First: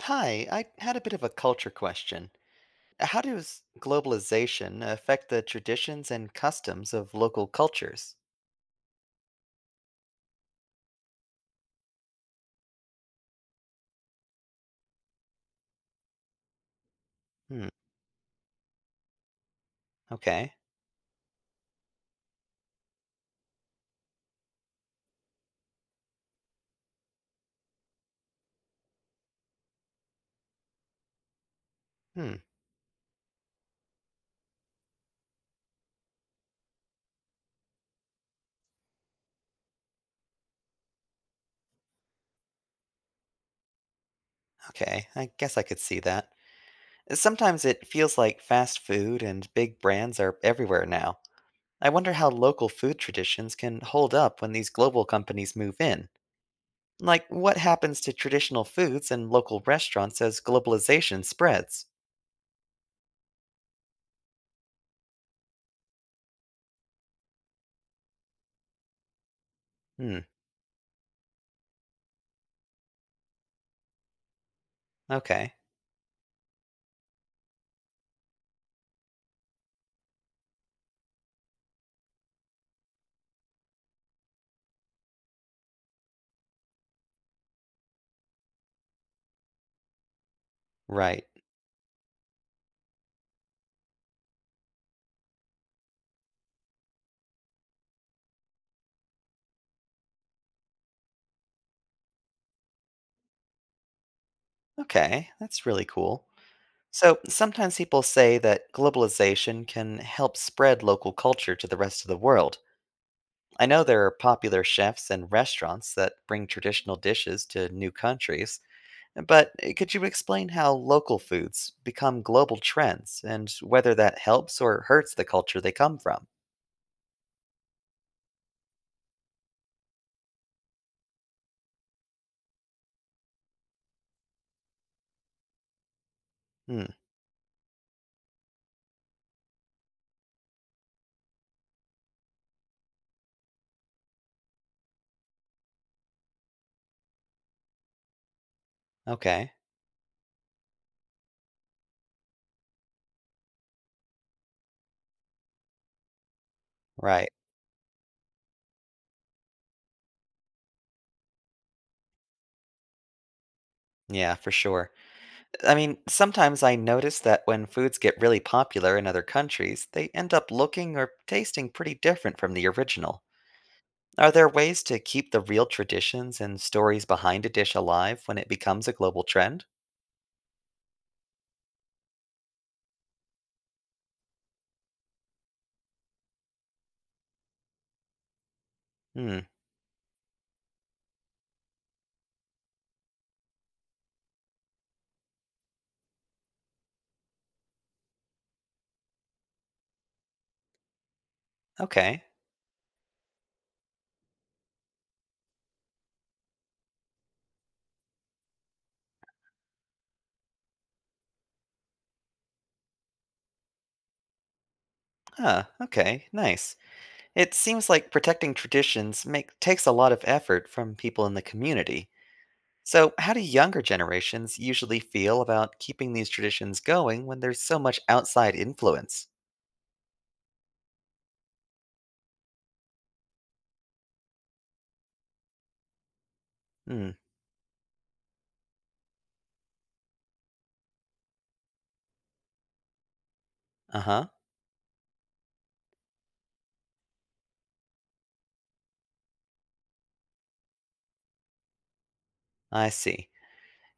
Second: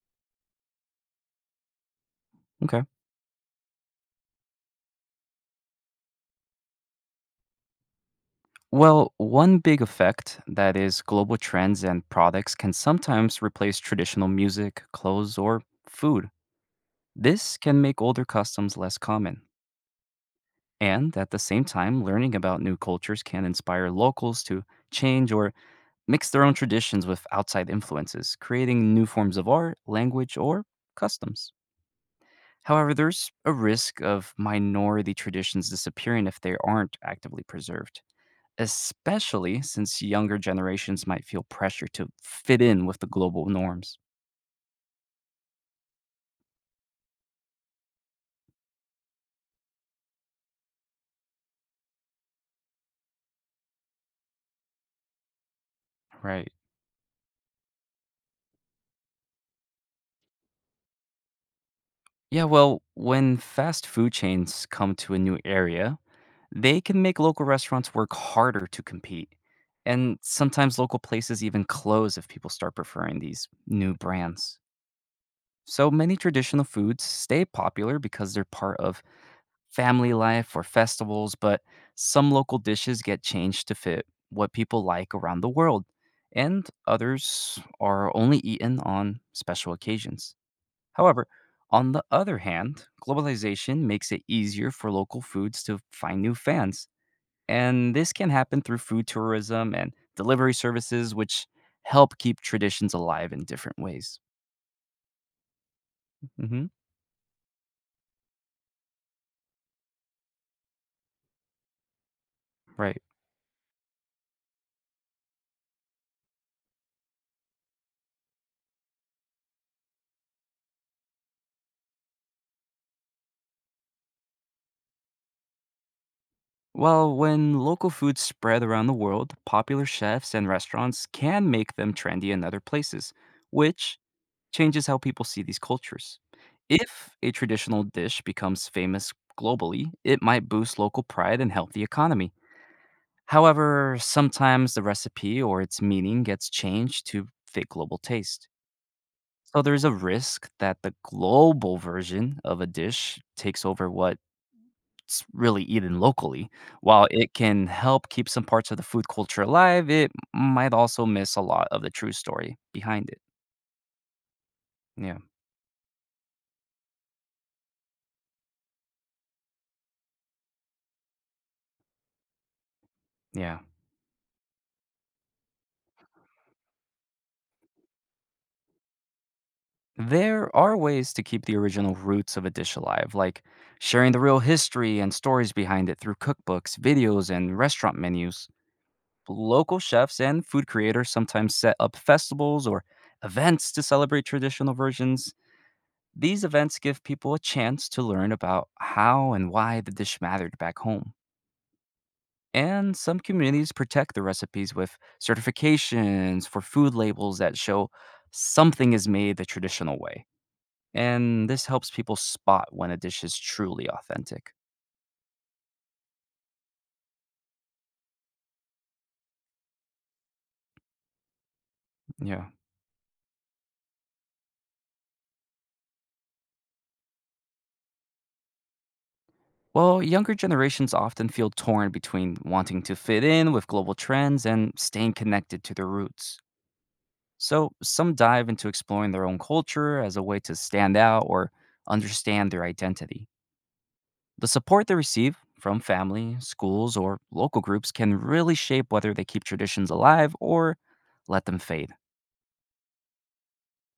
Hi, I had a bit of a culture question. Okay. How does globalization affect the traditions and customs of local cultures? Well, one big effect that is global trends and products can sometimes replace traditional music, clothes, or food. This Hmm, can make older customs less common. okay. And at the same time, learning about new cultures can inspire locals to change or mix their own traditions with outside influences, creating new forms of art, language, or customs. Hmm, However, there's a risk of minority traditions disappearing if they aren't actively preserved. Especially since younger generations might feel pressure to fit in with the global norms. okay. I guess I could see that. Sometimes it feels like fast food and big brands are everywhere now. I wonder how local food traditions can hold up when these global companies move in. Right. Like, what happens to traditional foods and local restaurants as globalization spreads? Yeah, well, when fast food chains come to a new area, they can make local restaurants work harder to compete. And Hmm, sometimes local places even close if people start preferring these new brands. okay. So many traditional foods stay popular because they're part of family life or festivals, but some local dishes get changed to fit what people like around the world, and others are only eaten on special occasions. Right. However, on the other hand, globalization makes it easier for local foods to find new fans. And this can happen through food tourism and delivery services, which help keep traditions alive in different ways. Okay, that's really cool. Hmm. So sometimes people say that globalization can help spread local culture to the rest of the world. Right. I know there are popular chefs and restaurants that bring traditional dishes to new countries, but could you explain how local foods become global trends and whether that helps or hurts the culture they come from? Well, when local foods spread around the world, popular chefs and restaurants can make them trendy in other places, which changes how people see these cultures. Hmm, If a traditional dish becomes famous globally, it might boost local pride and help the economy. However, sometimes the recipe or its meaning gets changed to fit global taste. okay. So there's a risk that the global version of a dish takes over what it's really eaten locally. While Right. it can help keep some parts of the food culture alive, it might also miss a lot of the true story behind it. Yeah, for sure. Yeah, I mean, sometimes I notice that when foods get really popular in other countries, they end up looking or tasting pretty different from the original. yeah. Are there ways to keep the real traditions and stories behind a dish alive when it becomes a global trend? There are ways to keep the original roots of a dish alive, like sharing the real history and stories behind it through cookbooks, videos, and restaurant menus. Hmm, Local chefs and food creators sometimes set up festivals or events to celebrate traditional versions. These events give people a chance to learn about how and why the dish mattered back home. okay. And some communities protect the recipes with certifications for food labels that show something is made the traditional way. And this helps people spot when a dish is truly authentic. Huh, okay, nice. It seems like takes a lot of effort from people in the community. Yeah. So, how do younger generations usually feel about keeping these traditions going when there's so much outside influence? Well, younger generations often feel torn between wanting to fit in with global trends and staying connected to their roots. Hmm, So, some dive into exploring their own culture as a way to stand out or understand their identity. uh huh. The support they receive from family, schools, or local groups can really shape whether they keep traditions alive or let them fade. I see.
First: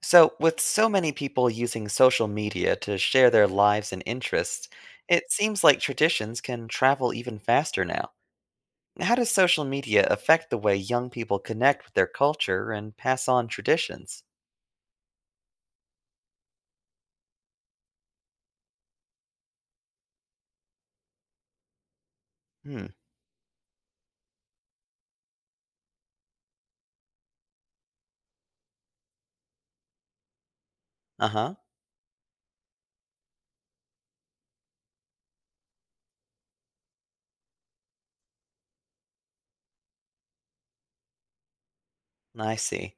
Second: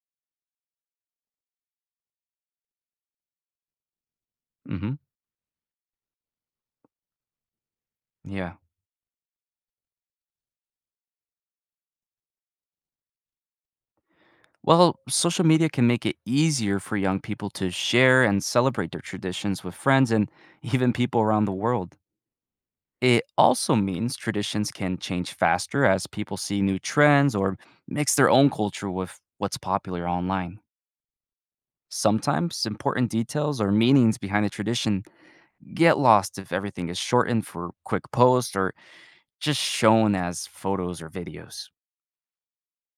So, with so many people using social media to share their lives and interests, Hmm. it seems like traditions can travel even faster now. Yeah. How does social media affect the way young people connect with their culture and pass on traditions? Well, social media can make it easier for young people to share and celebrate their traditions with friends and even people around the world. Hmm. It also means traditions can change faster as people see new trends or mix their own culture with what's popular online. Uh huh. Sometimes important details or meanings behind a tradition get lost if everything is shortened for quick posts or just shown as photos or videos. I see.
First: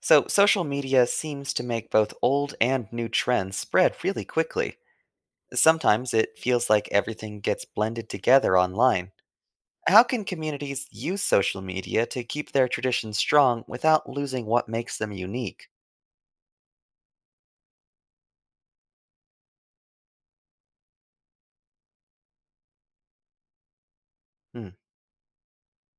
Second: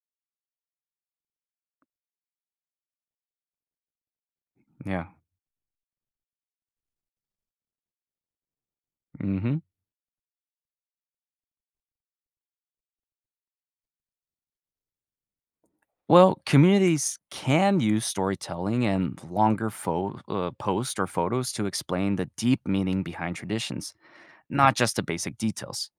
So, social media seems to make both old and new trends spread really quickly. Yeah. Sometimes it feels like everything gets blended together online. Hmm. How can communities use social media to keep their traditions strong without losing what makes them unique? Well, communities can use storytelling and longer posts or photos to explain the deep meaning behind traditions, Hmm, not just the basic details.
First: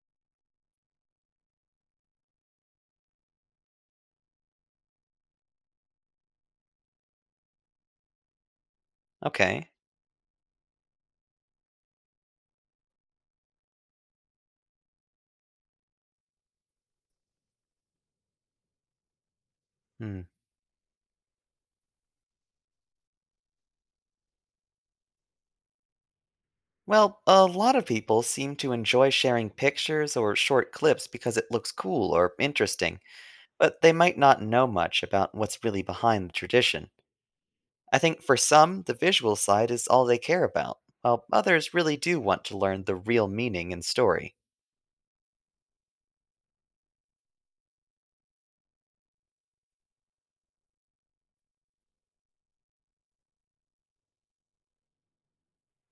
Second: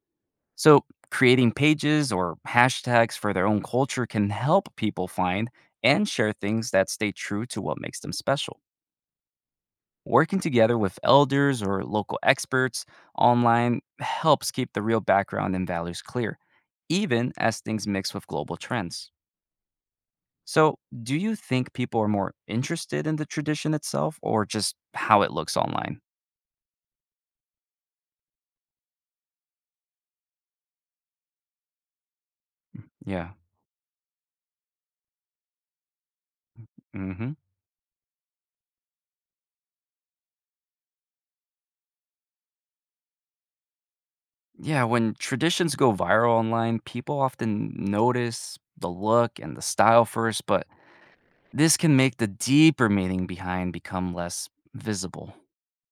So, creating pages or hashtags for their own culture can help people find and share things that stay true to what makes them special. okay. Working together with elders or local experts online helps keep the real background and values clear, even as things mix with global trends. Hmm. So, do you think people are more interested in the tradition itself or just how it looks online? Well, a lot of people seem to enjoy sharing pictures or short clips because it looks cool or interesting, Yeah. but they might not know much about what's really behind the tradition. Hmm. I think for some, the visual side is all they care about, while others really do want to learn the real meaning and story. Yeah, when traditions go viral online, people often notice the look and the style first, but this can make the deeper meaning behind become less visible.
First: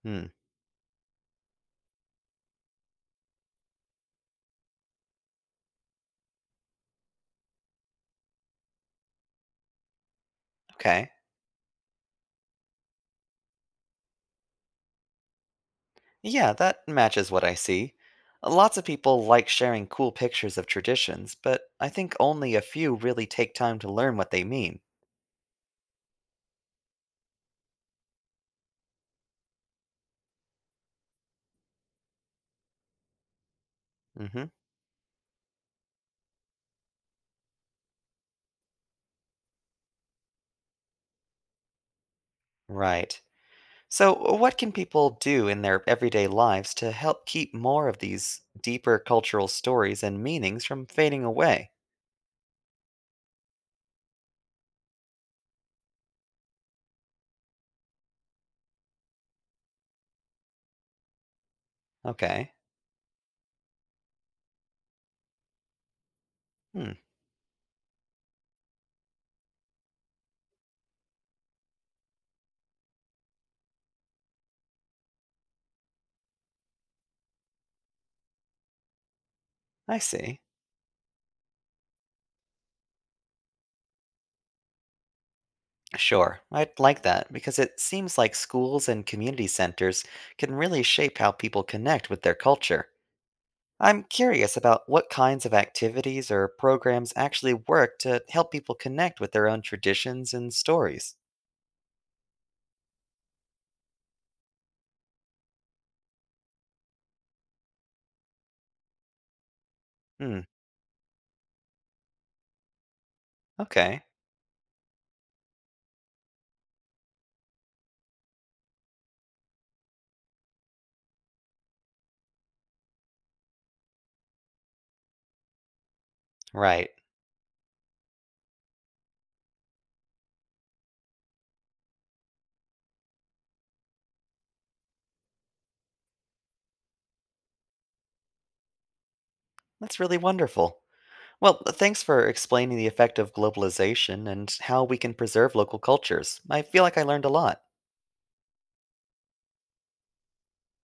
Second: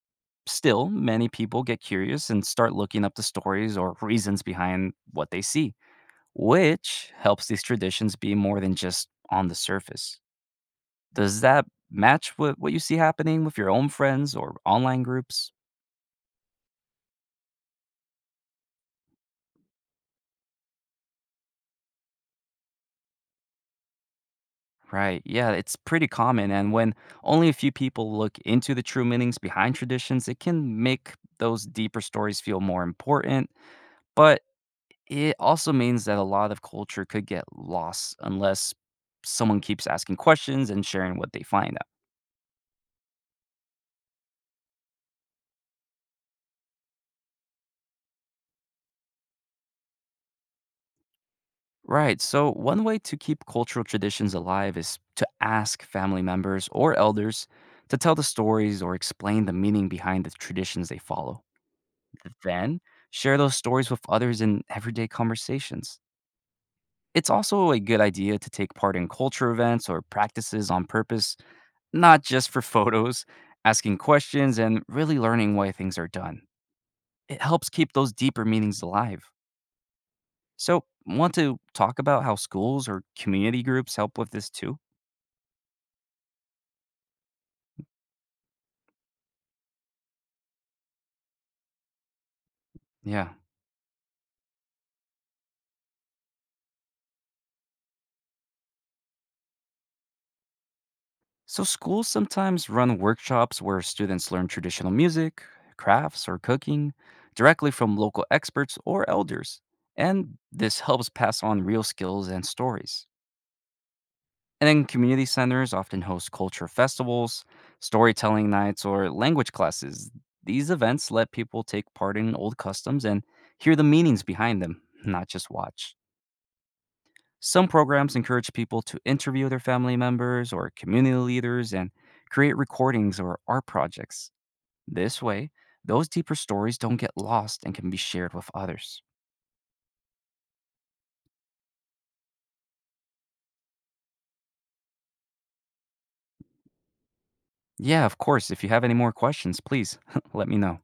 Hmm, Still, many people get curious and start looking up the stories or reasons behind what they see, which helps these traditions be more than just on the surface. okay. Does that match what you see happening with your own friends or online groups? Yeah, that matches what I see. Lots of people like sharing cool pictures of traditions, but I think only a few really take time to learn what they mean. Right, yeah, it's pretty common. And when only a few people look into the true meanings behind traditions, it can make those deeper stories feel more important. But Hmm. it also means that a lot of culture could get lost unless someone keeps asking questions and sharing what they find out. Right. So, what can people do in their everyday lives to help keep more of these deeper cultural stories and meanings from fading away? Right. So, one way to keep cultural traditions alive is to ask family members or elders to tell the stories or explain the meaning behind the traditions they follow. Okay. Then, share those stories with others in everyday conversations. Hmm, It's also a good idea to take part in culture events or practices on purpose, not just for photos, asking questions, and really learning why things are done. It helps keep those deeper meanings alive. I see. So, want to talk about how schools or community groups help with this too? Sure, I'd like that because it seems like schools and community centers can really shape how people connect with their culture. Yeah. I'm curious about what kinds of activities or programs actually work to help people connect with their own traditions and stories. So, schools sometimes run workshops where students learn traditional music, crafts, or cooking directly from local experts or elders. And Hmm, this helps pass on real skills and stories. okay, And then community centers often host culture festivals, storytelling nights, or language classes. These events let people take part in old customs and hear the meanings behind them, not just watch. right. Some programs encourage people to interview their family members or community leaders and create recordings or art projects. This way, those deeper stories don't get lost and can be shared with others. That's really wonderful. Well, thanks for explaining the effect of globalization and how we can preserve local cultures. I feel like I learned a lot. Yeah, of course. If you have any more questions, please let me know.